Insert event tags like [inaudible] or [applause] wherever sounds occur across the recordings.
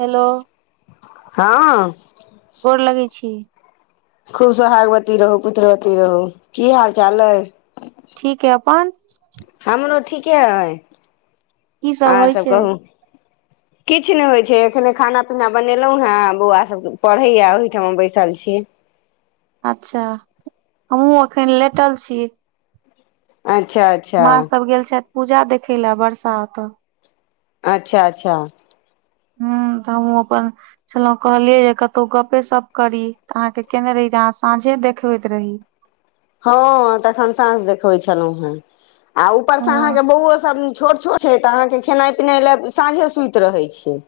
Hello हँ गोर लगै छी खुब सोहागवती रहू पुत्रवती रहू की हाल चाल अइ ठीक ह अपन हमरो ठीके हइ की आर होइ सब छै कहू किछु नय होइत छै एखने खाना पीना बनेलहुँ हेँ बौआ सभ पढ़ैए ओहिठाम बैसल छी अच्छा हमहुँ अखन लेटल छी अच्छा अच्छा माँ सब गेल छैथ पूजा देखे लए बरषा ओतऽ अच्छा अच्छा हूँ त हम अपन छलो कहलियै जे कतहु गपे सप करी तऽ अहाँके केने रही त अहाँ साँझे देखबैत रही हँ तखन साँस देखबै छलहुँ हेँ आ ऊपर ह से अहाँके बौओ सब छोट छोट छै तऽ अहाँके खेनाइ पिनाइ लए साँझे सुति रहै छिय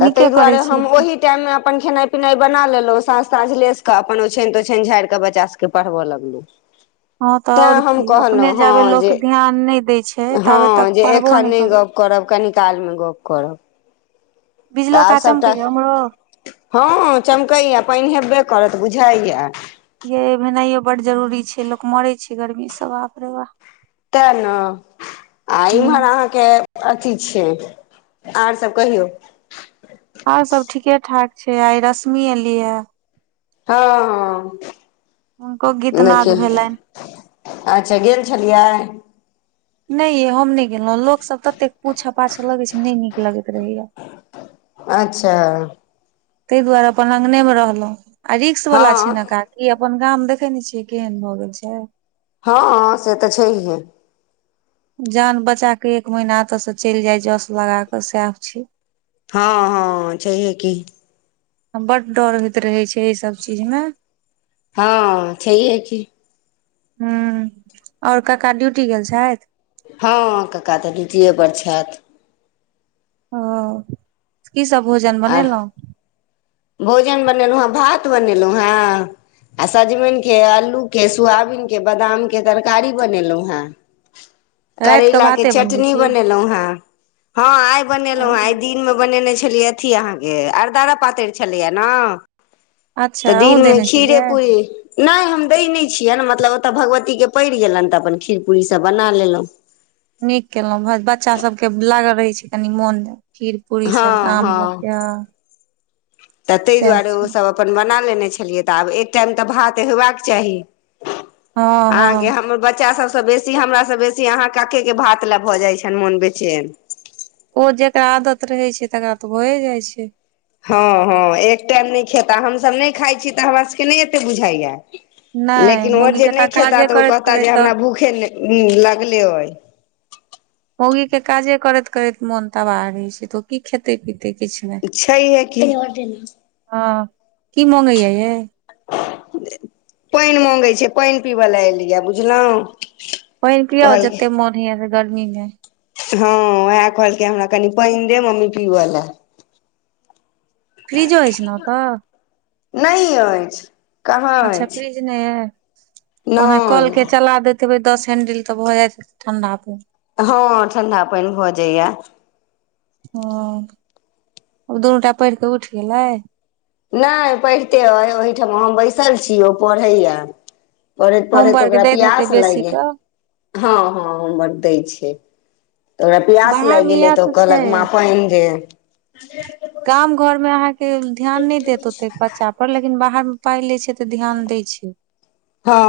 तऽ नीके ताहि दुआरे करै छी हम ओहि ओहि टाइममे अपन खेनाइ पिनाइ बना लेलहुँ साँझ ताँझ लेस कऽ अपन ओछान तोछान झाड़िऽ बच्चा सबके पढ़ब लग हँ तऽ [inaudible] तैँ और हम की अपने कहलहुँ जाबे हँ जे लोक ध्यान नहि दै छै हँ ताबे तक जे पढ़बो एकखर नहि नय करू गप करब कनी काल मे गप करब तऽ बिजलो आब का सभटा चमकैया उम्हरो हँ चमकैएा पाइन हेबे करत बुझाइया ये भेनाइयो बड जरूरी छै लोक मरे छै गर्मी सब बाप रे बाप ते ने आ इम्हर हूँ। अहाँके अथी छिय आर सब कहियौ आर सब ठीके ठाक छै आइ रश्मि एलियैे हँ हुनको हँ गीतनाद देखिय भेलनि अच्छा गेल छलियै नइ ये हम नइ गेलो लोक सब ततेक पूछ पाछ लगै छै नइ नीक लगैत रहैया अच्छा ताहि दुआरे अपन लंगने मे रहलहुं आ रिक्स वाला छै ने हँ काज ई अपन गाम देखे ने छियै केहन भए गेल छै हँ से तऽ छैहे जान बचा के एक महिना एत से चइल जाय जस लगा क सेह छै हँ हँ छैहे की बड डर होइत रहे छै ई सब चीज म हँ छै की ह और कका ड्यूटी गेल छैथ हँ कक्का तऽ ड्यूटीते पर छैथ ओ की सब भोजन आर बनेलो भोजन बनेलो हेँ भात बनेलो हेँ आ सजमनिे के आलू के सोयाबीनक के बादाम के तरकारी बनेलहुं हें [inaudible] करैला के भाते बनबै चटनी छी बनेलहुं हें हँ आइ बनेलहुँ हेँ आइ दी मे बनेने छलियै अथी अहाँके अरदारा पातरि छलैया ने तऽ अच्छा अहूँ दिनमे देने खीरे छलियै पूड़री नहि हम दै नहि छियैनि मतलब ओतय भगवतीके पड़ि गेलनि तऽ अपन खीर पूीसभ बना लेलहुँ नीक केलहुँ बच्चा सबके लागल रहै छै कनि मोन खीर पूीरी साथ हँ आम हँ तऽ [unintelligible] ताहि सएह दुआरे छी ओसभ बना लेने छलियै तऽ आब एक टाइम तऽ भात हेबाक चाही हँ हँ अहाँके हमर बच्चा सब बेसी हमर से बेसी अहाँ कके के भात लऽ भऽ जाइ छनि मोन बेचेन ओ जेकरा आदत रहै छै तकरा तऽ भए जाइ छै हँ हँ एक टाइम नहि खेता हमसभ नहि खाइ छी तऽ हमरा सभके नहि एतेक बुझाइया नहि लेकिन ओ मौगी जे के नहि खेता काजे तऽ ओ करैत कहता जे करैत तऽ हमरा भूखे लगले ओहि मौगी के काजे करैत करैत मोन तबाह रहे छै तो ओ की खेते पीे तेक किछ नहि छैये कि हँ की मगैया ये पइन मंगै छै पइन पीबय लए एलियै बुझलहुँ पइन पिउ कहलकै जते मोन होइय से गर्मी मे हँ उएह कहलकै हमरा कनि पइन दे मम्मी पीबऽ ले फ्रिजो अछि ने ओतऽ नहि अछि कहाँ अच्छा अछि फ्रिज नहि य ओना कल के नहि चला देते दस हेंडिल तऽ भऽ जायत ठंडा पाइन हँ ठंडा पानि भऽ जाइया ह ऊ दुनू टा पढ़ि कऽ उठि गेलै नहि पढ़िते अइ ओहिठमा हम बैसल छी ओ पढ़ैए पढ़ैत पढ़ैत होमवर्क ओकरा दैत हेतै प्यास लागि बेसी गेल कऽ हँ हँ ओतय छै तऽ ओकरा प्यास बाहर लागि मे गेलै इएह तऽ ओ छै कहलक मां पइन दे गाम घर मे अहाँके ध्यान नहि देत ओतेक बच्चा पर लेकिन बाहर मे पाइ लै छै त ध्यान दै छै हँ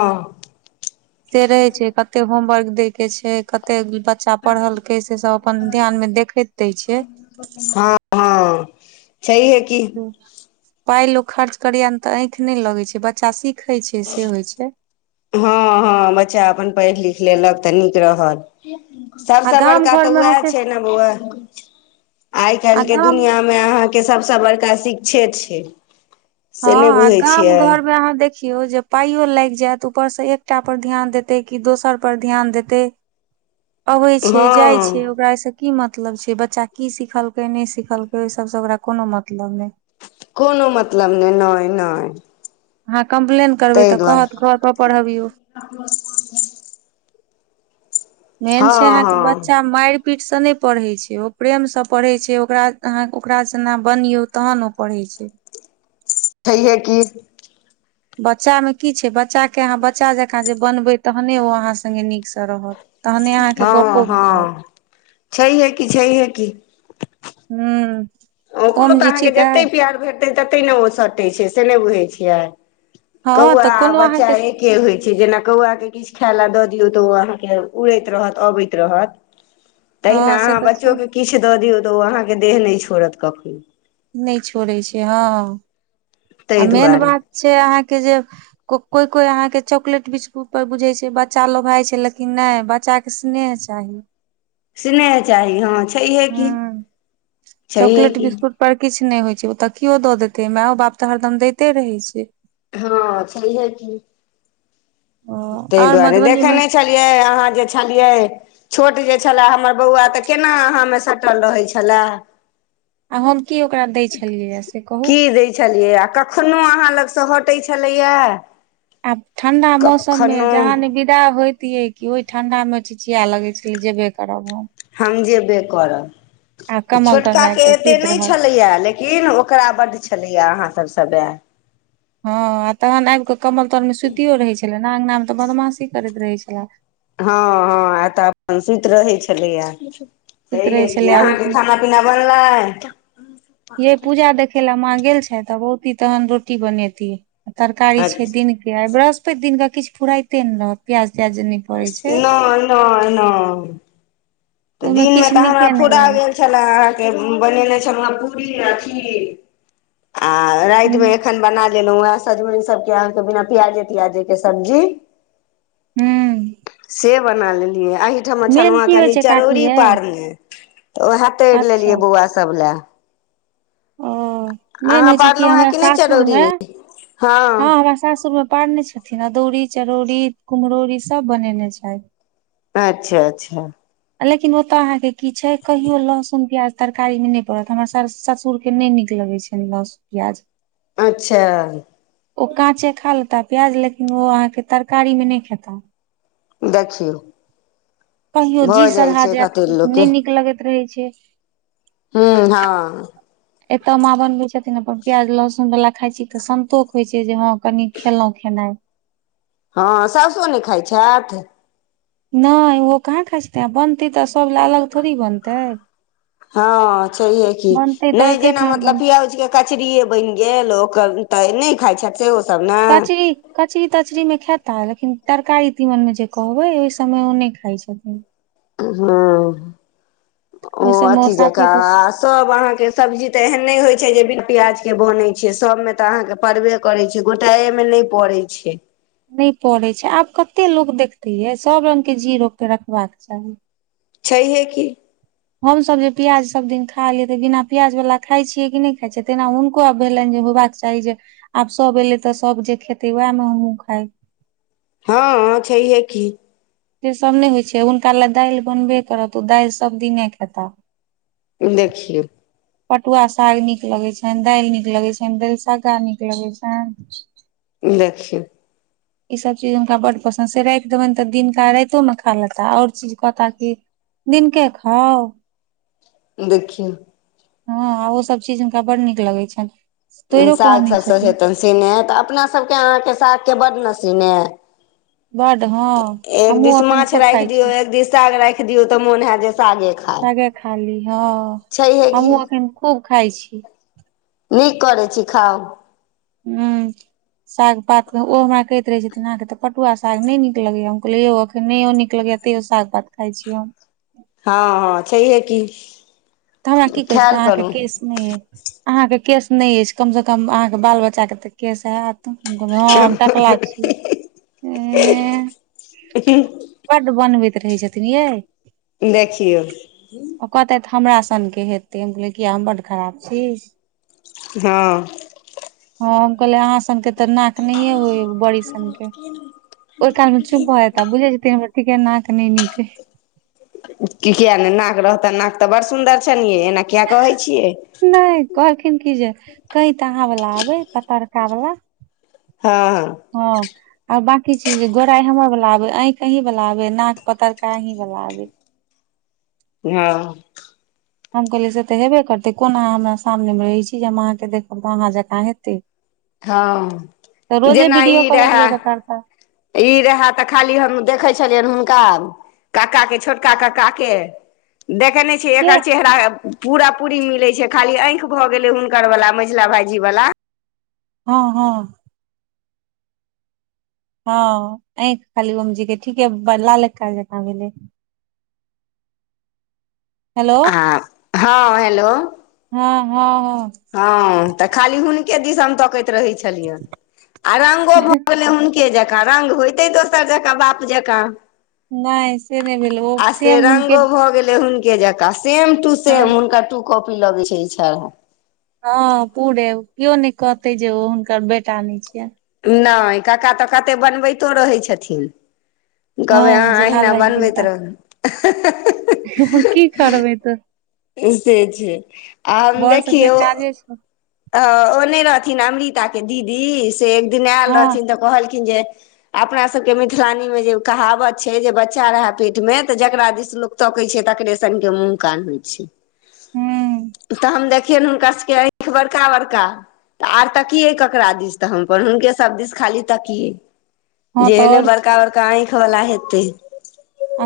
से रहै छै कतेक होमवर्क देय के छै कतेक बच्चा पढ़लकै से सभ अपन ध्यान में देखैत दयि छिय हँ छहिए कि पाइ लोक खर्च करैय ने तऽ आँखि नहि लगै छै बच्चा सिखे छै से होइ छै हँ हँ बच्चा अपन पढ़ि लिख लेलक तऽ निक रहल आ सबसे गाम बड़का घर तऽ मे उएह अहाँके छै ने बोआ आइ आ काल्हि के गाम दुनिया मे अहाँके सबसे बड़का शिक्षे छै से नहि आ बुझै गाम छियै घर मे अहाँ देख देखियौ जे पाइयो लागि जायत ऊपरसँ एकटा पर ध्यान देतै कि दोसर पर ध्यान देतै आबइ छै जाइ छै हँ ओकरा सँ की मतलब छै बच्चा की सिखलकै नहि सिखलकै ओहि सबसे ओकरा कोनो मतलब नहि कोनो मतलब नय नय नय अहाँ कम्प्लेन करबै तऽ कहत घर पर पढ़बियौ मेन छै हँ अहाँके बच्चा हँ माइर पीठस नै पढ़ै छै ओ प्रेमसँ पढ़ै छै ओकरा अहाँ ओकरासनक अहाँ बनियो तहन ओ पढ़ै छै छहिए की बच्चामे की छै बच्चाके अहाँ बच्चा जकाँ जे बनबै तहने ओ अहाँ सङ्गे नीकसँ रहत तहने अहाँके हँ गपो बुझायत हँ छहिए कि छहिए कि हूँ ओकरो ओम तऽ जी अहाँके ठीक जतै अइ प्यार भेटतै ततै ने ओ सटैत। छै से नै आहाँ बुझै छियै हँ कौआ तऽ आ कोनो बच्चा अहाँके एक के होइ छै जेना कौआके के किछु खाय लए दऽ दैछै तऽ ओ अहाँके उड़ैत रहत अबैत रहत [inaudible] तहिना अहाँ तऽ छै बच्चोके किछु दऽ दियौ तऽ ओ अहाँके देह नै छोड़त कखनो नै छोड़ै छै हँ आ ताहि मेन दुआरे बात छै अहाँके जे को कोई कोई अहाँ के चॉकलेट बिस्कुट पर बुझै छै जे बच्चा लोभाइ छै लेकिन नै बच्चा के स्नेह चाही स्नेह चाही हँ छहिए कि छहिए चॉकलेट कि बिस्कुट पर किछु नै होइ छै ओ तऽ कियो द देतै मायो बाप तऽ हरदम दैते रहै छै हँ छहि की ताहि आओर दुआरे मधुबनी देखै मे नय छलियै अहाँ जे छलियै छोट जे छलए हमर बौआ तऽ केना अहाँमे सटल रहै छलए आ हम की ओकरा दै छलियैया से कहु की दै छलियै आ कखनो अहाँ लगसँ हटै छलैया आब ठंडा मौसम मे जहाँ नै बी होइतियै कि ओहि ठंडा मे चिचिया लगै छलै जेबे करब हम हम जेबे करब आ ई कमल तर मे आबि छोटकाके कऽ एते सुति नै रहल छलैया लेकि की न ओकरा बड्ड छलैया अहाँसब स बए हँ आ तखन आबि कऽ कमल तरमे सुतियो रहै छलै ना अंगना मे तऽ बदमाशी करैत रहै छलेए हँ हँ आ एतऽ अपन सुति रहै छलैया सुइत छहिए रहे कि छलै आ उठ अहाँके खाना पीना बनलै यै पूजा देखै लए माँ गेल छैथ ओतिऽ तहन रोटी बनौती तरकारी छै नहि दिन के आई बृहस्पति दिन क किछु फुराइते नै रहत प्याज त्याज पड़ै छै नय नय नय तऽ ओहिमे दिनमे किछु तऽ हमरा नीके नहि फुरा लागै गेल छलए अहाँके बनेने छलुहए पूरी आ खीर आ राति मे हूं एखन बना लेलौं हाँ सजमनि सबके अहाँके बिना प्याजे त्याजे के सब्जी से बना लेलियै एहिठमा मेन छनुआ की होइ कनि छै काकी चरौरी यै तऽ उएह तैर लेलियै अच्छा बौआ सब लए ओ मेन अहाँ होइ छै कि पारलहुँ हेँ हमरा नहि सासुर चरौरी मे हँ हँ हमरा सासुर मे पार ने छ खीन अदौड़ी चरौड़ी कुम्हरौरी सब बनेने छैथ अच्छा अच्छा लेकिन ओत अहाँ के की छै कहियो लहसुन प्याज तरकारी मे नै पड़त हमर सर ससुर केेनै नीक लगै छनि लसु प्याज अच्छा ओ काँचे खा लेता प्याज लेकिन ओ अहाँके तरकारी मे नै खेता देखियौ कहियो जी भऽ जाइ सधा छै जायत कतेक लोकके नहि नीक लगैत रहै छै। हूँ हँ एतय माँ बनबै छथिन अपन प्याज लहसुन वाला खााय छी तऽ संतोष होइ छै जे हँ कनी खेलहुॅं खेनाइ हँ सासो नहि खाइ छथि नहि ओहो कहाँ खाइ छेथिन आ बनतै तऽ सभ लए अलग थोड़ी बनतै हँ छैहे की बनतै तऽ नहि जेना एकेठाम मतलब बनतै पियाउजके कचरीेये बनि गेल ओ तऽ नहि खाय छथि से सब ने कचरी कचरी तचरी मे खेता लेकिन तरकारी तीमन मे जे कहबै ओहि सभमे ओ ने खाइ छथि ह ओ ओहि सबमे अथी साफे जकाँरा आ सब अहाँके सब्जी तऽ एहन नहि होइ छै जे ब प्याजके बनै छै सभमे तऽ अहाँके परड़बे करै छै गोटाएमे नहि पड़ै छै नहि पड़े छै आब कते लोको देखते यै सब रंग के जी रोक के रखबाक चाही छैहे की हमसभ जे प्याज सभ दिन खा लियै तऽ बिना प्याजवला खाइ छियै कि नहि खाइत छियै तेना हुनको आब भेलनि जे चाही जे आब सब एले तऽ सब जे खेते वएह मे हमूँ खाइबे हँ छैहे की ' से सभ नहि होइ छै हुनका लए दाल बनबे करत ओ दाल सभ दिने खेताह देखि पटुआ साग नीक लगै छनि दाल नीक लगैत छनि दालस्गा नीक लगैत छनि देखिन [inaudible] ईसभ चीज हुनका बड्ड पसन्द से राति देबनि तऽ दिनका रातोमे खा लेता आओर चीज कहता कि दिनकनके खाउ देखि हँ ओ सभ चीज हुनका बड नीक लगै छै साग सब सो हेतनि [unintelligible] सीने हइ तऽ अपना सबके अहाँके सागके बड ने सीने हइ बड्ड हँ। एक हमहुँ दिस एखन माछ खूब राख खाइ दियौ छी एक दिस साग राखि दियौ तऽ मोन हय जे सागे खाय खाली हँ। छहिये की हमहुँ एखन खूब खाइ छीये नीक करै छी खाउ हँ। [inaudible] साग पात के ओ हमरा कहैत रहे छथिन अहाँके तऽ पटुआ साग नहि नीक लगैय हम कहलै यौ अखन नहि नीक लगै। तेयौ शाग भात खाइ छी हँ हँ छैहे की तऽ हमरा की कहै खायल छथिन अहाँके करू। केश नहि अहाँके केस नहि अछि कम से कम अहाँके बाल बच्चाके तऽ केस हयत हँ टकला छियै बड्ड बनबैत रहै छथिन ये देखियौ ओ कहतथि तऽ हमरा सनके हेतै हम कहलियै किया हम बड्ड खराब छी। हँ हँ कहले अाँङे [unintelligible] त नाक नहि होए बड़ी सन के ओहि काल मे चुप भ जेता बुझे छै तीन केे नाक नहि नीक छै कि कििया नहि नाक रहतनि नाक तऽ बड़ सुन्दर छनििये एना किया कहै छियै। नहि कहलखिन की जे कईत अहाँ वला आबे पतरका वालला हँ हँ। हँ। आ बाकी चीज गोराइ हमर वला आबे आँखि अहीं वला आबे नाक पतरका अहीं वला आबे। हँ। हम कहलियै से तऽ हेबे करतै कोन अहाँ हमरा सामने मे रहै छी जे हम अहाँके देखब तऽ अहाँ जकाँ हेतै। हँ तऽ रोजे जेना वीडियो ई कॉल एक रहै। बेर करता ई रहय तऽ खाली हम देखै छलियनि हुनका क्ाके छोटका कऽ काके। देख नहि। के एकर चेहरा पूरा पूरी मिले छै खाली आंखि भए गेले हुनकर वाला मझिला भाईजी वाला। हँ हँ। हँ ऐख खाली ओम जी के ठीके लाले कका जका भेलै। हेलो आ हँ हेलो। हँ हँ हँ हँ तऽ खाली हुनके दिस हम तकैत रहे छलियनि। आ रंगो भऽ गेलै एक जकाँ रंग होयते दोसर जकाँ बाप जकाँ नहि से नहि भेल ओ आ से सेम हुनके रंगो भऽ गेलै हुनके जका सेम टू हँ सेम हुनका टू कॉपी लगे छै इ छड़ा। हँ पूरे कियो नहि कहते जे ओ हुनकर बेटा नहि छियै नहि काका तऽ कतेक बनबैतो रहै छथिन। कहबै अहाँ हँ जे लाल अहिना भाईजी के बनबैत बेटा रहू की खराबै तऽ। से छै आ बड़ सबके देखियौ। काजे छै आ ओ ने रहथिन अमृताके दीदी से एक दिन आयल हँ रहथिन तऽ कहलखिन जे अपना सबके मिथिलानी में जे कहावत छै जे बच्चा रहे पेट में तऽ जेकरा दिसलो तोकै छऽ तकरे सने मुूँह कान होइ छै। हूँ तऽ हम देखियनि हुनका सभके आँखि बड़का बड़का तऽ आर तकियै ककरा दिस तऽ हम पर हुनके सभ दिस खाली तकियै हँ तऽ जेने आओर की बड़का बड़का ऐखवला हेतय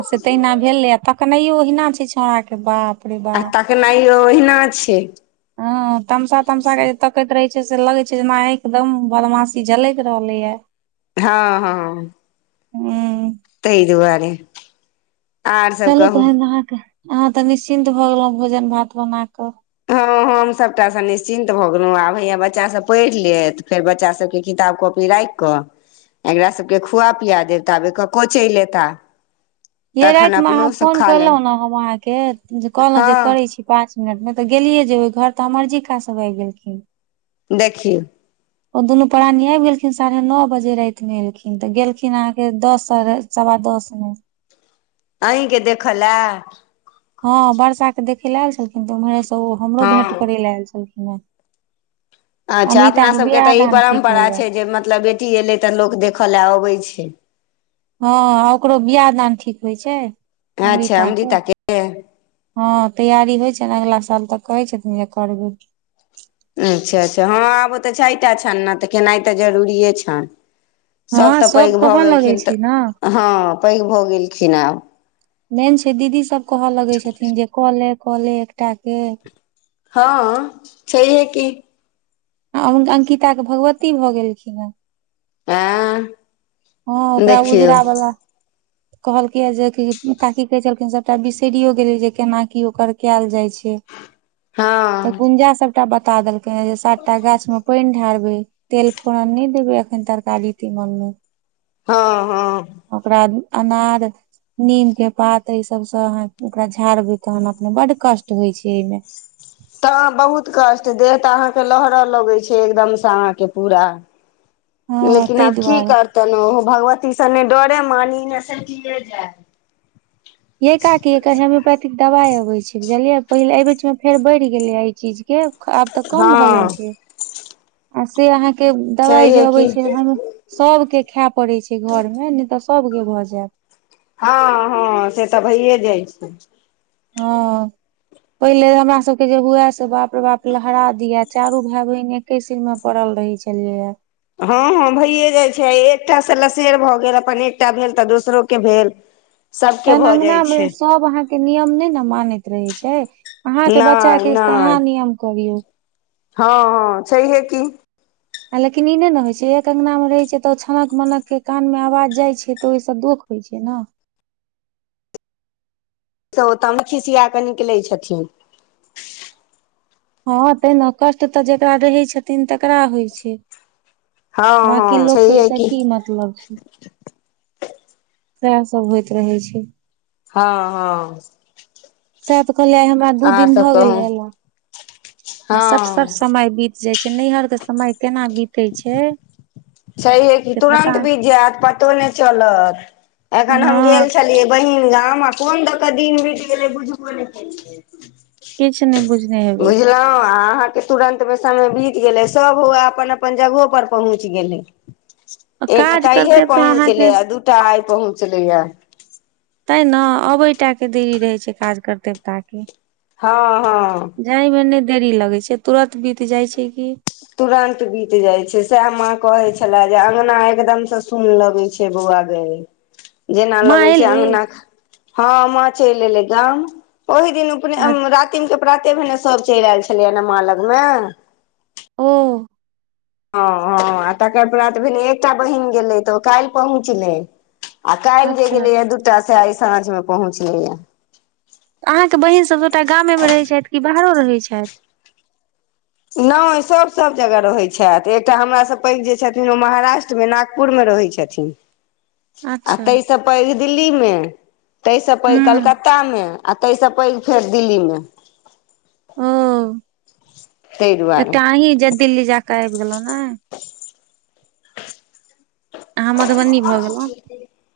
आ से तहिना भेलै आ तखनहियो ओहिना छै छौड़ाके बा आ तखनाइो ओहिना छै। हऽ तमसा तमसा ग तकैत रहे छै से लगे छै जेना एकदम बदमाासी जलक रहलेय। हँ हँ। हूँ तऽै दुआरे। आर सब चलू कहू तहन अहाँके अहाँ तऽ निश्चिन्त भऽ गेलहुं भोजन भात बना कऽ हँ हम सबटा सँ निश्चिन्त भऽ गेलहुँ आब हैया बच्चा सब पढ़ि लेत फेर बच्चा सबके किताब कॉपी राखि कऽ एकरा सबके खुआ पिया देब ताबे कको चेल ऐता ये राति मे अहाँ फोन करलहुं ने हम अहाँके जे कहलहुँ जे हँ करै छी पाँच मिनट मे तऽ गेलियए जेबै घर तऽ हमर्जी काऽ सब आबि गेलखिन देखियो ओ दुनू प्राणी आबि गेलखिन साढ़े नओ बजे राति मे एलखिन तऽ गेलखिन अहाँके दस साढ़े सवा दस मऽ अहींके देख लए हँ वर्षा के देखे लए आयल छलखिन तऽ उम्हरे स ओ हमरो भेंट हँ करै लए आयल छलखिन नय अच्छा अपना सब के तऽ ई परम्परा होइया छै जे मतलब बेटी एलै तऽ लोक देखऽ लए अबै छै हँ ओकरो बियाह दान ठीक होइ छै अच्छा अमृता के अमृताके हँ तैयारी होइ छैन अगिला साल तऽ कहै छथिन जे करबै अच्छा अच्छा हँ आब ओतऽ चारि टा छनि न तऽ केेनाइ तऽ जरूरिए छनि सब हँ तऽ पैघ भऽ कहऽ लगै गेलखिन छै ने तऽ- हँ पैघ भऽ गेलखिन आब मेन छै दीदी सब कहऽ लगै छथिन जे कऽ ले कऽ ले एकटा के हँ छैहे की अ हुनका अंकिता के भगवती भऽ गेलखिन हेँ आँय हँ ओकरा उजरा बला कहलकै या जे की काकी कहैे छलखिन सबटा बिसरियो गेलियै जे केना की ओकर कायल जाय छै तऽ हँ गुंजा सबटा बता देलकैया जे सातटा गाछ मे पानि ढारबै तेल फोड़न नय देबै एखन तरकारी तिमन मे हँ हँ ओकरा अनार नीम के पात इ सब स अहाँ ओकरा झारबै तहन अपने बड कष्ट होय छै अय मे तह बहुत कष्ट देह तऽ अहाँ के लहरऽ लगै छै एकदम से अहाँ के पूरा [inaudible] लेकिन ताहि आब की दुआरे करतन ओ भगवती सने डरे मानी ने स्टियरिंग जाय यय काकी एकर होेम्योपेथिक दवाई अबै छै बुझलियै पहिले एहि बीच मे फेर बढ़ि गेलय या ई चीज यऊ आब तऽ कम भऽ हँ जाइ छै आ से अहाँके दबाई जे छैहे अबै की छै घर मे सब के खायए पड़ैत छै घर मे नहि तऽ सब के भऽ जायत हँ हँ से तऽ भइए जाइ छै हँ पहिले हमरा सबके जे हुए से बाप रे बाप लहरा दिया चारू भाय बहिने ए सिरमा पड़ल रहै छलियै ए हँ हँ भयए जाय छै एकटा से लसेर भऽ गेल अपन एकटा भेल तऽ दोसरो के भेल [inaudible] सभके तन भऽ अंगना जाइ मे छै सब अहा नियम नहि ने मानैत रहे छै अहाँ के बच्चा नहि के तऽ नहि अहाँ नियम करियौ हँ हँ छैहै कि आ लेकिन ई नहि ने होइ छै एक अंगना मे रहैत छै तऽ ओ छनक मनक के कान मे आवाज जाइत छै तऽ ओहिसँ दोख होइ छै न त ओ तऽमे खिसिया कऽ निकलै छथिन हँ ते ने कष्ट तऽ जेकरा रहै छथिन तकरा होइ छै हँ बाकी हँ लोक के ओय छैहे स की मतलब छै सएह सब होइत रहे छै हँ हँ सै त कहलिय आय हमरा दू अहाँ दिन सब भए कहू गेले एलआ सट सट हँ समय बीत जाइ छैय नैहर के समय केना बीत छैहे कि से तुरन्त पता नहि। बीत जात पतो नहि चलत एखन हम गेल हँ छलियै बहिन गाम मऽ कोन दऽ कऽ दिन बीत गेलै बुझबो नहि केलिए किछ नहि बुझने हेबै तऽ अहाँ के तुरंत मे समय बीत गेले सब हुए अपन - अपन अपन जगहो पर पहुँच गेलै एक काज कालहे करते तऽ पहुँचले अहाँके आ दु दूटा आइ पहुँचलै या तैं नऽ आबैटा कऽ देरी रहैत छैय काज कर देवताके हँऽ हँऽ जाय मऽ नहि देरी लगे छैय तुरत बीत जाइ छैय की तुरंत बीत जाइ छैय सएह माँ कहे छले जे अंगना एकदम सऽ सुन लगैत छैय से बौआ गै [inaudible] जेना लगे छैय एली अंगना हँऽ माॅं चलि एलै गाम ओहि दिन अपने अच्छा रातिम के प्राते भेने सब चलि आयल छलैया नऽ माॅं लग मे ओ हॅं हॅं हॅं आ तकर प्रात भेने एकटा बहिन गेलै तऽ काल्हि पहुँचलै आ काल्हि जे अच्छा गेलेए दूटा से आइ साँझ में पहुँचले यए अहाँके बहिन सब सभटा गामेमे रहैत छथि कि बाहरो रहैत छथि नहि सभ सभ जगह रहैत छथि एकटा हमरा सऽ पैघ जे छथिन ओ महाराष्ट्रमे नागपुरमे रहैत छथिन त [unintelligible] आ अच्छा ताहिस पैघ दिल्ली मे ताहिस पैघ हूँ कलकत्ता मे आ ताहिस पैघ फेर दिल्ली मे ओ ताहि दुआरे एकटा अहीं जे दिल्ली जाकऽ आबि गेलहु ने अहाँ मधुबनी भऽ गेलौं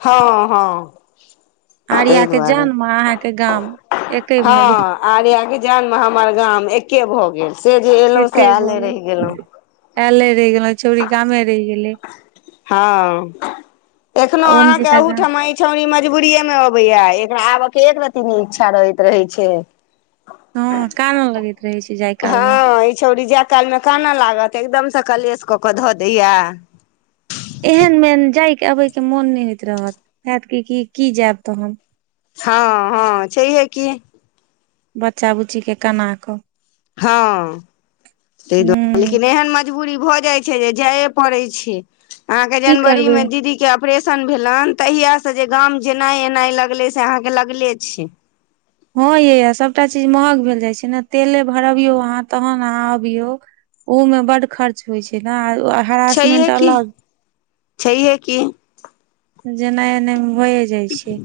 हँ हँ आर्या ताहि के दुआरे जन्म अहाँके गाम एके हँ भऽ गेल आर्या के जन्म हमर गाम एके भऽ गेल से जे एलहुं से एके भऽ आयले गेल रहि गेलहु आयले रेह गेलौ छौड़ी गामे रेह गेलै हँ एखनो आ अहाँके ओमजीका गाम अहुठमा इ छौड़ी मजबूरीेये में अबेया एकरा आब कऽ एक रती ने इच्छा रहैत रहे छैय हँ कानऽ लगै रहै छैय जायक हँ ई छौड़ी जाय कालमे कानऽ लागत एकदमसँ कलेश कऽ कऽ धऽ दैया एहन मे जायके अबे के मोन नहि होइत रहत हेत कि की की जायब तहन हँ हँ छैहे कि बच्चा बुच्ची के कना कऽ हँ ताहि दुआरे हूँ लेकिन एहन मजबूरी भऽ जाइत छैय जे जाइए पड़ै छैय अहाँके की जनवरी करबै मे दीदी के ऑपरेशन भेलनि तहियास से जे गाम जेनाइ एनाइ लगलै से अहाँके लगले छैय हँ येय सभटा चीज महग भेल जाइ छैय नऽ तेले भरबियौ अहाँ तहन अहाँ अबियौ उऽ में बड खर्च होइ छैय नऽ हारासमेंट छैहे की अलग छैहे की जेनाय एनाय मऽ भए जाइ छैय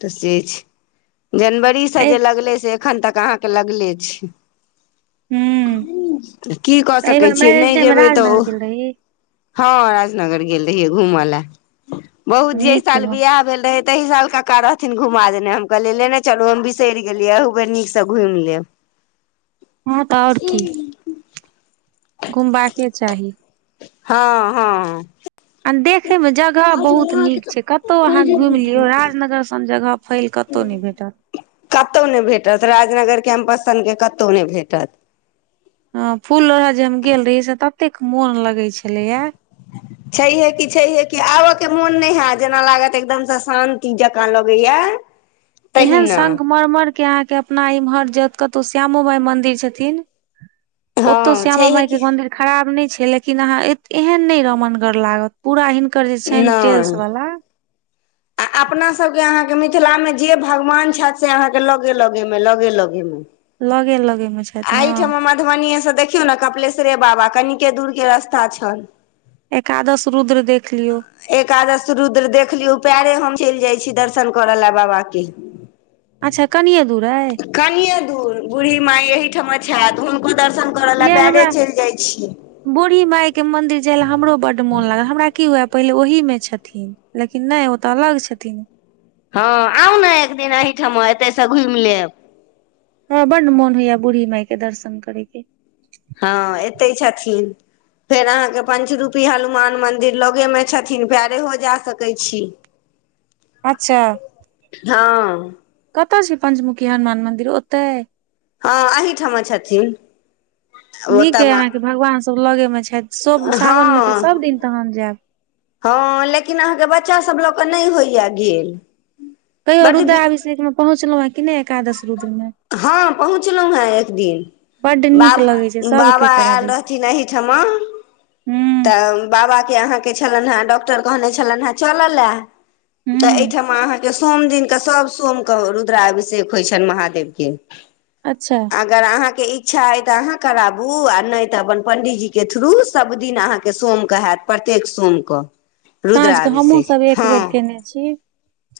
तऽ से छैय जनवरी सँ एहि जे लगलै से एखन तक अहाँके लगले छैय तऽ की कऽ तऽ एहि सकै बेर छियै मैरेज नहि डे में जेयबै तऽ ओ राजनगर गेल रही हँ राजनगर गेल रहियै घूम लऽ बहुत जे नीक साल केलहुँ बियाह तऽ तहि साल कका रहथि घुमा देने हम कहलियै लेने चलू हम बिसैर गेलियै अहू बेर नीक सँ धुइम लेब हँ तऽ आओर की घुमबा केँ चाही हँ - हँ आ देखे मे जगह बहुत नीक छैय कतहु अहाँ घुमि लियौ राजनगर सन जगह फैल क तौ नय भेटल कतहु नय भेटत राजनगर कैम्पस सनके कतहु नय भेटत हँ फूल लोढ़ जे हम गेल रहियै से ततेक मोन लगै छलै ये छैहे कि छैहे कि आबऽ केँ मोन नय हैत जेना लागत की एकदम सँ शान्ति जेकाँ लगै यऽ एहेन संखमरमर केँ अहाँकेँ अपना इमहर जै तऽ कतौ श्यामो माय मंदिर छथिन हँ ओतौ श्यामा छैहे मााय कि केँ मन्दिर खराब नय छैय लेकिन अहाँ एत एहेन नय रमनगर लागत पूरा हिनकर जे छैन टेल्स नहि वाला आ अपना सब केँ अहाँकेँ मिथिला मे जे भगवान छैथ से अहाँकेँ लगे - लगे मे लगे - लगे मे लगे - लगे मे छैथ अहिठमा मधुबनीे सँ देखियौ नऽ कपिलेश्वरे बाबा कनिके दूर केँ रस्ता छैन एकादश रुद्र देख लियौ एकादश रुद्र देख लियौ पैरे हम चैल जाय छी दर्शन करऽ लऽ बाबा केँ अच्छऽ कनिये दूर अइ कनिये दूर बूढ़ी माय एहिठमा छैथ हुनको दर्शन करऽ लऽ यै पैरे हमरा चैल जाय छी बूढ़ी माय केँ मन्दिर जाय लऽ हमरो बड्ड मोन लागल हमरा की हुये पहिले ओहिमे छथिन लेकिन नय ओ तऽ अलग छथिन हँ आउ नऽ एक दिन अहिठमा एतय सँ घुइम लेब हमरा बड्ड मोन होइ यऽ बूढ़ी माय केँ दर्शन करै केँ हँ एतै छथिन्ह फेर अहाँकेँ पंचरूपी हनुमान मंदिर लगे मे छथिन्ह पाइरेहो जा सके छी अच्छऽ हँ कतऽ छैय पंचमुखी हनुमान मन्दिर ओतैय हँ अहिठमा छथिन्ह ओतऽ म तब लगे मे छैथ सब सावन मे तऽ सभ हँ दिन तहन जैब हँ लेकिन अहाँकेँ बच्चा सभ लऽ कऽ नय होइ यऽ गेल तैयो बड रुद्राभिषेक मे पहुचलहुँ हे कि नय एकादश रुद्र मे हँ पहुँचलहुँ हे एक दिन बड्ड नीक बाप लगै छै सबके बाबा करऽ आयल दै छै रहथिन अहिठमा हूँ तऽ बाबा केँ अहाँ केँ छलैन हे डॉक्टर कहने छलाव हे चलऽ लऽ तऽ हूँ अहिठमा अहाँकेँ सोम दिन कऽ सभ सोम कऽ रुद्राभिषेक होइ छैन महादेव केँ अच्छऽ अगर अहाँकेँ इच्छा एय तऽ अहाँ कराबू आ नय तऽ अपन पंडीजी केँ थ्रू सब दिन अहाँ केँ सोम कऽ हैत प्रत्येक सोम कऽ साँझ के हमहुँ रूद्राभिषेक सब एक हँ बेर केने छी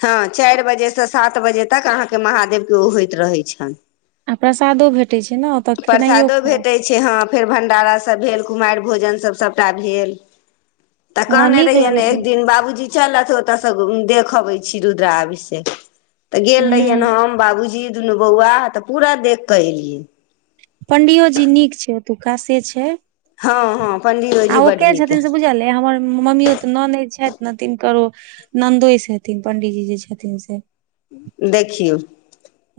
हँ चाइर बजे सँ सात बजे तक अहाँकेँ महादेव केँ ओ होइत रहै छैन आ प्रसादो भेटैय छैय नऽ ओतऽ खेनाइयो खाउ छैय हँ फेर भंडारा सब भेल कुमाइर भोजन सभ सभटा भेल तऽ हँ कहने नीक रहियैन्ह ने लगैत एक रहै छै दिन बाबूजी चलऽ तऽ ओतऽ स देख अबय छी रुद्राभिषेक तऽ गेल रहियैन्ह हूँ हम बाबूजी दुनू बौआ तऽ पूरा देख कऽ एलियै पंडियो जी नीक छैय ओतुका से छैय हँ हँ पंडियोजी आ ओ बड्ड के नीक छथिन से बुझलेय हमर ममियौत ननैद छथि नऽ तिनकर ओ नन्दोसि हेथिन्ह पंडीजी जे छथिन्ह से देखियौ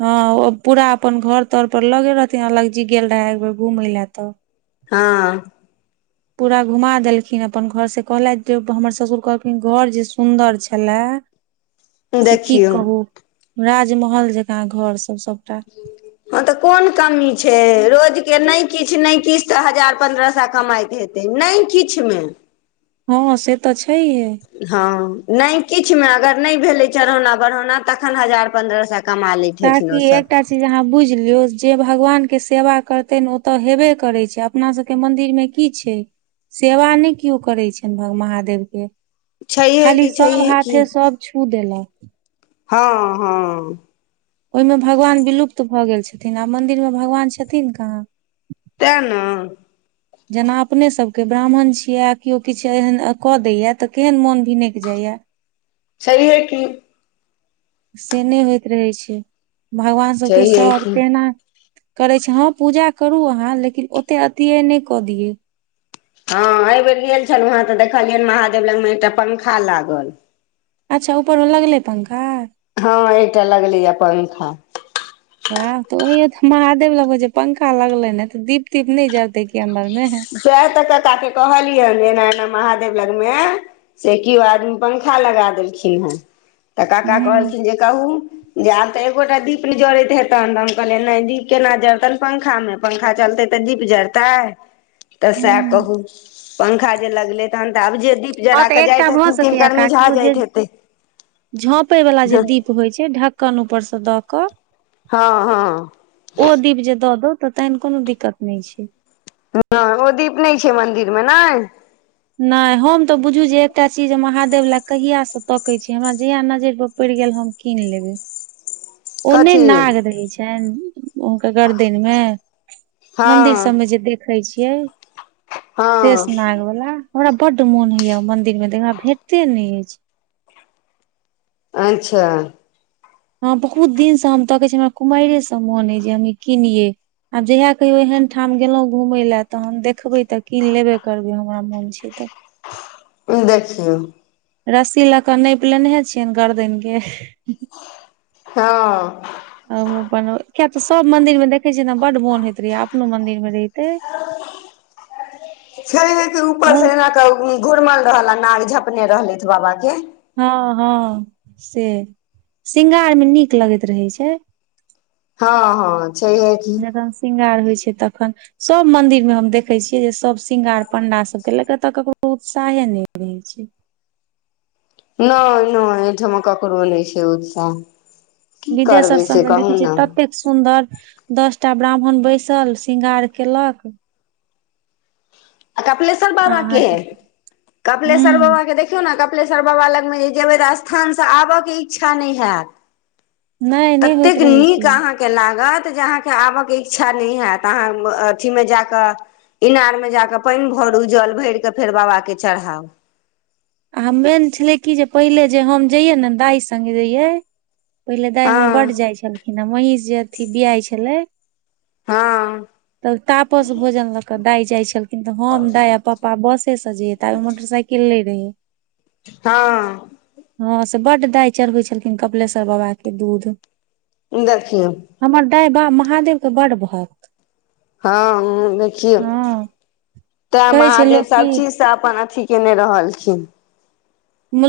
हँ ओ पूरा अपन घर तर पर लऽ गेल रहथिन अलख जी गेल रहे एक बेर घूमय लऽ तऽ हँ पूरा घुमा देलखिन अपन घर से कहलथि जे हमर ससुर कहलखिन घर जे सुंदर छलेय। से की देखियौ कहू राजमहल जकाँ घर सब सभटा हँ तऽ कोन कमी छै रोजके नहि किछु नहि किछु तऽ हजार पन्द्रह सए कमाइत हेतै। तऽ नहि किछुमे हँ से तऽ छैहे। हँ नहि किछु मे अगर नहि भेले चढ़ौना बढ़ौना तखन हजार पन्द्रह सए कमा लेत। काकी एकटा अहाँ बुझि लियौ जे भगवान के सेवा करते नऽ ओ तऽ हेबे करै छै अपना सबके मंन्दिर मे की छै सेवा नहि केओ करै छनि भग महादेव के छैहे खाली कि सभ छैहे कि हाथे सभ छू देलक। हँ हँ ओहिमे भगवान विलुप्त भऽ गेल छथिन आ मन्दिरमे भगवान छथिन कहाँ। तेँ नऽ जेना अपनेसभके ब्राह्मण छियै आ किओ किछु एहन कऽ दैए तऽ केहन मोन भिनकि जाइए। सेहै की। से नहि होइत रहै छै भगवान सभके छैहे कि सभ केना करै छै हँ पूजा करू अहाँ लेकिन ओते अतियै नहि कऽ दियै। हँ एहि बेेर गेल छलहु हेँ तऽ देखलियनि महादेव लग मऽ एकटा पंखा लागल। अच्छा ऊपरमे लगलै पंखा। हँ एकटा लगलैय पंखा। वाह तऽ ओहिऽ महादेव लगमे जे छै पंखा लगले ने तऽ दीप तीप नहि जरते की अंन्दर में है। सेहे तऽ ककाके कहलिय एना एना महादेव लगमे से केओ आदमी पंखा लगा देलखिन हेँ तऽ काका हूँ कहलखिन जे कहू जे आब तऽ एकोटा दीप ने जड़ैत हेतनि तऽ हम कहलियै नहि दीप केना जड़तनि पंखा मे पंखा चलते तऽ दिप जरतैऐ। तऽ सेहे हूँ कहु पंखा जे लगलै तहन तऽ आब जे दीप हँ जरा तऽ कऽ एकटा जाइत हेथिन तिनकर मिझा जाइत हेतै। झाँपयवला जे दीप होइछै ढक्कन ऊपरसँ दऽ कऽ हँ हँ ओ दीप जे दऽ दो तऽ तहन कोनो दिक्कत नहि छै। नहि ओ दीप नहि छै मन्दिर मे नहि। नहि हम तऽ बुझू जे एकटा चीज महादेव लए कहियासँ तकै छी हमरा जहिया नजरि पर पड़ि गेल हम कीन लेबै। ओनय कथी नाग रहै छनि। ओके गरदन मे मदिर हँ सब में जे देखे छियै। शेष हँ नाग वला हमरा बड्ड मोन होइया मन्दिर मे तऽ हमरा भेटते नहि अछि। अच्छा हँ बहुत दिनसँ हम तऽ कहै छ हमरा कुमरेसँ मोन अइ जे हम ई कनियै आब जहिया कहियौ एहन ठाम गेलहुँ घूमय लेए तखन देखबै तऽ की लेबे करबै हमरा मोन छै तऽ देखियौ। रस्सी लऽ कऽ नैप लेनेहे छिये गर्दन केँ। हँ। [unintelligible] अपन किया तऽ सब मंदिर मे देखे छियै ने बड मोन होइत रहै अपनो मंदिर मे रहिते। [unintelligible] छै हे ऊपर से मोन एना कऽ घुरमल रहल आ नाग झपने रहलेथ बाबा के हँ हँ से श्रृगारमे नीक लगैत रहै छै। हँ हँ। छैहे की जखन श्रृंगार होइ छै तखन सब मंदिर मे हम देखे छियै जे सब श्रृंगार पंडा सब के लेके एतऽ ककरो उत्साहे ने रहे छै नहि नहि अहिठाम ककरो नहि छै उत्साह की विदेश आर करबै से सबमे देखै कहू छियै ने ततेक सुन्दर दस टा ब्राह्मण बैसल शृंगार केलक कपिलेश्वर आ बाबा के अहाँके है कपिलेश्वर हूँ बाबा के देखे देखियौ ने कपिलेश्वर बाबा लगमे जे जेबै तऽ स्थानसँ आबयके इच्छा नहि होयत नहि नहि होइत ततेक रहै नीक छै अहाँके के लागत जे अहाँके आबयके इच्छा नहि होत अहाँ अथि मे जाके इनार मे जाके पानि भरू जल भर कऽ फेर बाबा के चढ़ाउ आ ह मेन छलै कि जे पहिले जे हम जैयै ने दाइ सगे जैयै पहिले दाइ हमर बड हँ जाइत छलखिन हे महीष जे अथी बियाइ छलै हँ तब तापस भोजन लऽ क दाइ जाइ छलखिन तऽ हम दाइ पपा पा बस से जाइये तबी मोटर सईकल ने रहे हँ हँ से बड़ दाइ चढ़बै छलखिन कपिलेश्वर बाबा के दूध देखि हमर दाय बा महादेवके बड भगत। हँ देखियौ हँ तै कहै छै महादेव लोक कि सबचीज अपन अथी केने रहल अछि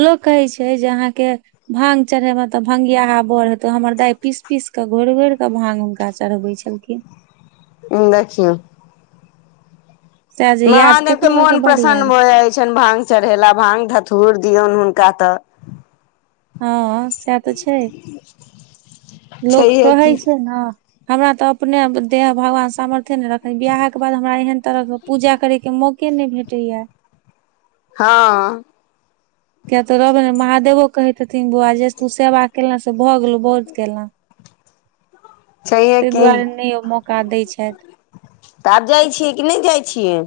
लोक कहै छै जे अहाँके भांग चढ़ेबे मे तऽ भंगिया बर हेतो हमर दाय पीस पीस के घोर घोर कऽ भांग उनका। का चढ़बै छलखिन। देखियो सएह जे याद महादेव के कखनो कालके मोन बड प्रसन्न याद भऽ जाइ छनि भांग चढ़ेला भांग धतुर दियऔन हुनका तऽ हँ सएह तऽ छै छैयै की। हँ। [unintelligible] हमरा तऽ अपने देह भगवान सामर्थ्य कथे ने रखै बियाह के बाद हमरा एहन तरह के पूजा करे के मौके नहि भेटेत या हँ किया तऽ रहबे ने महादेवो कहैत हेथिन बौआ जे तू सेवा केल से भऽ गेलहु बहुत केला छैहे ताहि की दुआरे नहि ओ मौका दै छै जाइ छियै कि नहि जाइ छियै।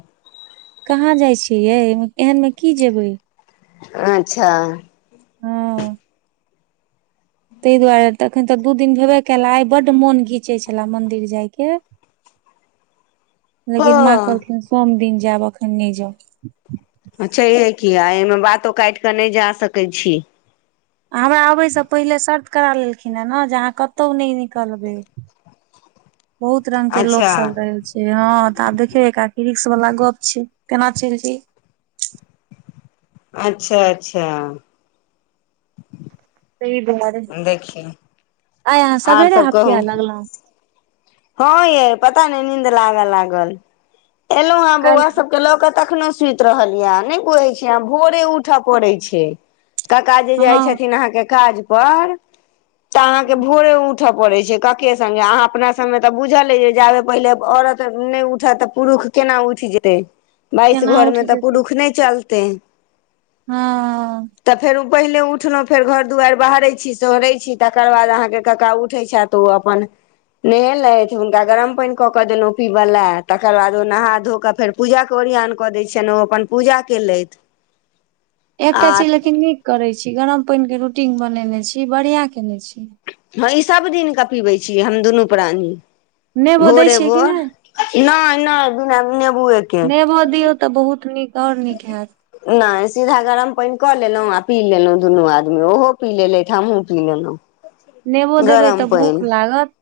कहाँ जाइ छिये यै एहन मे की जेबे। अच्छा हँ ताइ दुआरे तऽ एखन तऽ दू दिन भेबे केले आइ बढ़मोन घीचे छलाे मंदिर जाय के लेकिन माँ हँ कहलखिन सोमदिन जाब अखन नय जाउ अच्छाहे किया एहिमे बातो काटि कऽ नय जा सकैत छी हमरा अबयसँ पहिले शर्त करा लेलखिन है ने जे अहाँ कतहु नय निकलबै बहुत रंग के लोक अच्छा सब रहै छै हँ तऽ आब देखिय ये काकी रिकश वाला गप छै केना चल जेये अच्छा अच्छा अच्छा [inaudible] ताहि दुआरे देखियौ आइ यह आर सबेरे सब हफिया कहू लगलहु हँ ये पता नय नींन्द लागल लागल एलहु हें बौआ काल्हि सबके लऽ के तखनो सइत सुत रहल या नइ बुझै छियाँ भोरे उठय पड़ै छै काका जे जाय हँ छथिन अहाँके काज पर तऽ अहाँके भोरे उठय पड़ैत छै कके संगे अहाँ अपना सबमे तऽ बुझल हे जे जाबे पहिले औरत नय उठत तऽ पुरुष केना उठ जेतै बाइस केना घरमे उठि तऽ जेतै पुरुष नय चलतै हँ तऽ फेर ओ पहिले उठलहुँ फेर घर दुआरि बहारै छी सोहरैत छी तकर बाद अहाँके कक्का उठैत छथि तो अपन नहेलेथ हुनका गरम पानी कऽ कऽ देलहुँ पीबय लए तकर बाद ओ नहा धो कऽ फेर पूजाके ओरियान कऽ दै छियेन ओ अपन पूजा केलथि [inaudible] आ एकटा चीज लेकिन नीक करैत छी गरम पानिके रूटीन बनेने छी बढ़िआँ कने छी हँ ई सभ दिनके पीबै छी हम दुनू प्राणी नेबो दै छियै कि भोरे-भोर नहि नय नय बिना नेबूए के नेबो दियौ तऽ बहुत नीक और नीक होयत नय सीधा गरम पानि कऽ लेलहुँ आ पी लेलहुँ दुनू आदमी ओहो पी लेलथि, हमहुँ पी लेलहुँ नेबो देबै तऽ गरम भूख पाइन लागत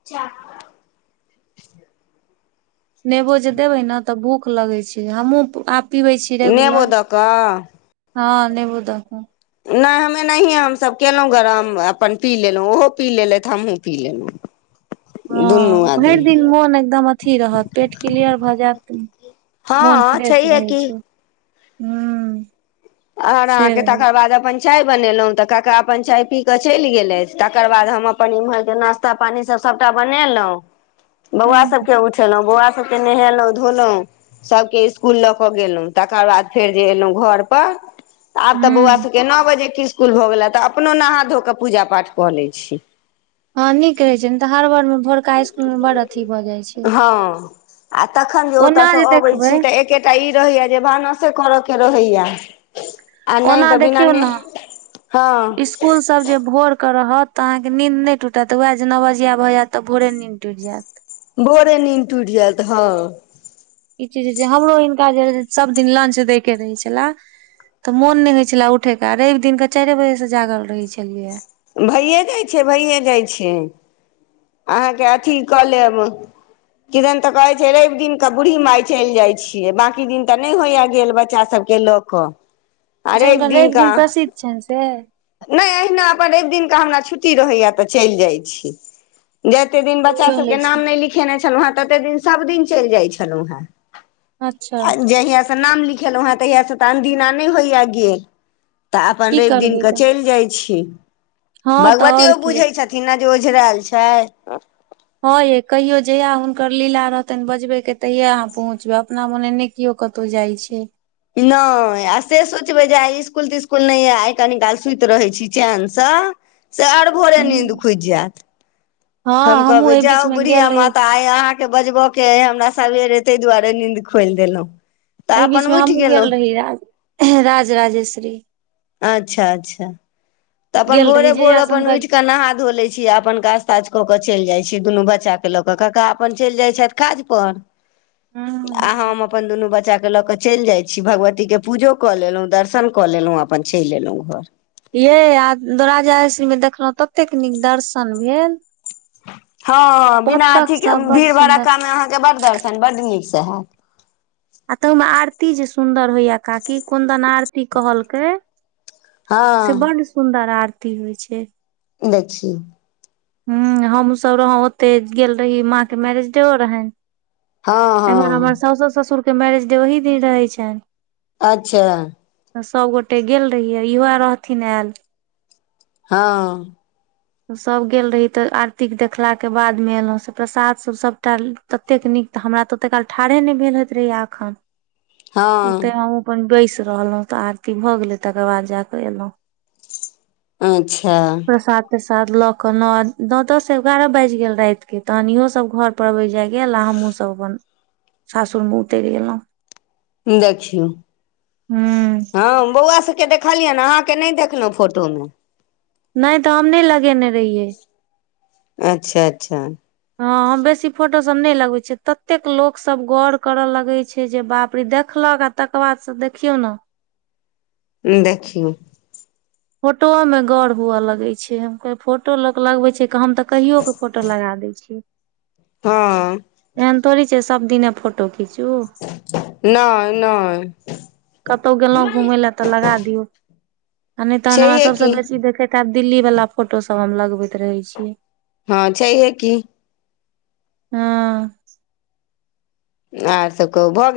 नेबो जे देबै ने तऽ भूख लगै छै हमहूँ आब पीबै छी नेबो रेगुलर दऽ कऽ हँ नेबो दऽ कऽ नय हम एनाहिए हमसभ केलहुँ गरम अपन पी लेलु ओहो पी लेलथि, हमहूँ पी लेलहुँ [inaudible] दुनू हँ भइर दिन आदमी मोन एकदम अथी रहत पेट क्लियर भऽ जायत मोन हँ फ्रेश छैहे रहै की छै हँ आर आरके तकर बाद अपन चाय बनेलहुँ तऽ कका अपन चाय पी कऽ चलि गेलेथ तकर बाद हम अपन एम्हरके नाास् ता-पानी सब, सबटा बनेलहुॅं बौआ सब हूँ के उठेलहुॅं, बौआ सब सब के नहेलह, धोलहुं सबके स्कूल लऽ के गेलहुं तकर बाद फेर जे एलहुं घर प आब तऽ बौआ हूँ के नओ बजेके इसकुल भऽ गेलै तऽ अपनो नहा धो कऽ पूजा पाठ कऽ लै छी हँ नीक रहैत छै ने तऽ हर बर मे भोरका इस्कुल मे बड अथी भऽ जाइत छै हा, अ तखन जे ओता ओना से आबे देखबै छी तऽ एक ए तऽ ई रहैया जे भानस करऽ के रहैया आ नहि ओना त बिना देखियौ नेह ने हँ स्कूल सब जे भोर केऽ रहत तऽ अहाँकेँ नीद नहि टूटत। वएह जे नवबजिया भऽयत तऽ भोरे नींद टुटि जायत भोरे नींद टूटि जायत, हँ ई चीज जे हमरो हिनका जे सभ दिन लंच दय के रहै छले तऽ मोन नहि होइ छले उठे के। रवि दिन के चारिे बजे से जागल रहै छलियै भइए जाइ छै, भइए जाइ छै। अहाँके अथी कऽ लेब किरन ते कहे छै रवि दिन के बूढ़ी माय चलि जाय छिये। बाँकी दिन तऽ नहि होया गेल बच्चा सब के लऽ कऽ आ अच्छा रवि हुनकर रेब दिनका दिन प्रसिद्ध छनि से नहि, अहिना अपन एक दिनके हमरा छुट्टी रहैए तऽ चलि जाइ छी जते दिन बच्चा घुमियो सभके लै नाम छी नहि लिखेने छलहुँ हेँ तते दिन सभदिन चलि जाइत छलहुँ ह अच्छा आ जहियासँ नाम लिखेलहुँ हेँ तहियासँ तऽ अनदिना नहि होइए गेल तऽ अपन की रवि करबै दिनके तऽ चलि जाइ छी हँ तऽ आओर भगवतियो की बुझै छथिन ने जे ओझराल छै हँ ये, कहियो जहिया हुनकर लीला रहतनि बजबे के तहिया अहाँ पहुँचबै अपना मने नीक कीओ कतहु जाइ छै नय, आ से सोचबै जे आइ इस्कुल-तिस्कुल नहि यए आइ कनि काल सुति रहैत छी चेनसँ से आर भोरे नींद खुजि जायत। हम हँ हमहुँ कहबे एहि बीच जाउ मे बुढ़िया गेल रही माता आय अहा के बजबो के हमरा सबेरे ताहि दुआरे नींद खोलि देलहुं एहि बीच मे हमहुँ गेल रही राज, राजराजेश्वरी अच्छा, अच्छा। तऽ अपन गेल रही भोरे-भोर जहिया से अपन हुनका उठ के नहा धो ले छ छि। अपन काज-ताज कऽ के चलि जाइ छी। दुनू बच्चा के लऽ कऽ कका अपन चलि जाय छथि, काज पर [inaudible] आ हम अपन दुनू बच्चा के लऽ कऽ चलि जाइ छी भगवतीके पूजो कऽ लेलहुँ दर्शन कऽ लेलहुँ अपन चलि एलहुँ घर। ये आय द राजा्श्री मे देखलहुँ ततेक नीक दर्शन भेल। हँ बिना बतक अथीके सब बड भीड़ सुंदर भड़क्कामे अहाँके बड्ड दर्शन बड्ड नीकसँ हैत। आ तऽ ओहिमे आरती जे सुंन्दर होइया काकी कोनदन आरती कहलकै से हँ बड्ड सुन्दर आरती होइ छै। देखि। ह हम सब रहौ ओतै गेल रही माँ के मैरेज डेओ रहनि। हँ एमहर हमर हँ साउसो ससुरके मैरेज डे ओही दिन रहै छनि। अच्छा त सभगोटे गेल रहियै इहोह रहथिन आयल। हँ सभ गेल रही तऽ आरतीके देखलाके बादमे एयलहुँ से प्रसाद सभ सभटा ततेक नीक तऽ हमरा तऽ ओते काल ठाढ़े नहि भेल होइत रहैया एखन ते हँ म अपन बैसि रहलहुँं तऽ आरती भऽ गेले तकर बाद जाके एलहुँ। अच्छा प्रसाद प्रसाद लऽ के न नौ दस एगारह बाजि गेल राति के तहन इहो सब घऽर जाबै जाय गेल आ हमहहुँ सब अपन सासुर मे उतरि गेलहुँ। देखीयौ हूँ हँ बौआ स के देखलियैन अहाँ के नहि देखलहु फोटो मे नहि तऽ हम नहि लगेने रहियै। अच्छा अच्छा हँ हम बेसी फोटोसभ नहि लगबैत छै ततेक लोकसभ गौर करऽ लगैत छै जे बाप रे देखलक आ तकर बाद से देखियौ नऽ देखयू। फोटोओ मे गौर हुअऽ लगे छै हम फोटो लोक लगबे छैक हम तऽ कहियो के फोटो लगा दै छीय। हँ एहन थोड़े छै सभदिने फोटो खीचू। नहि नहि कतहु गेलहुँ घुमय लए तऽ लगा दियौ। आ नहि तहन हमरा छैहे सबसे की बेसी देखैत हाऽब दिल्ली वला फोटो सब हम लगबैत रहै छीयै। हँ छैहे की। हँ आर सब कहू भऽ।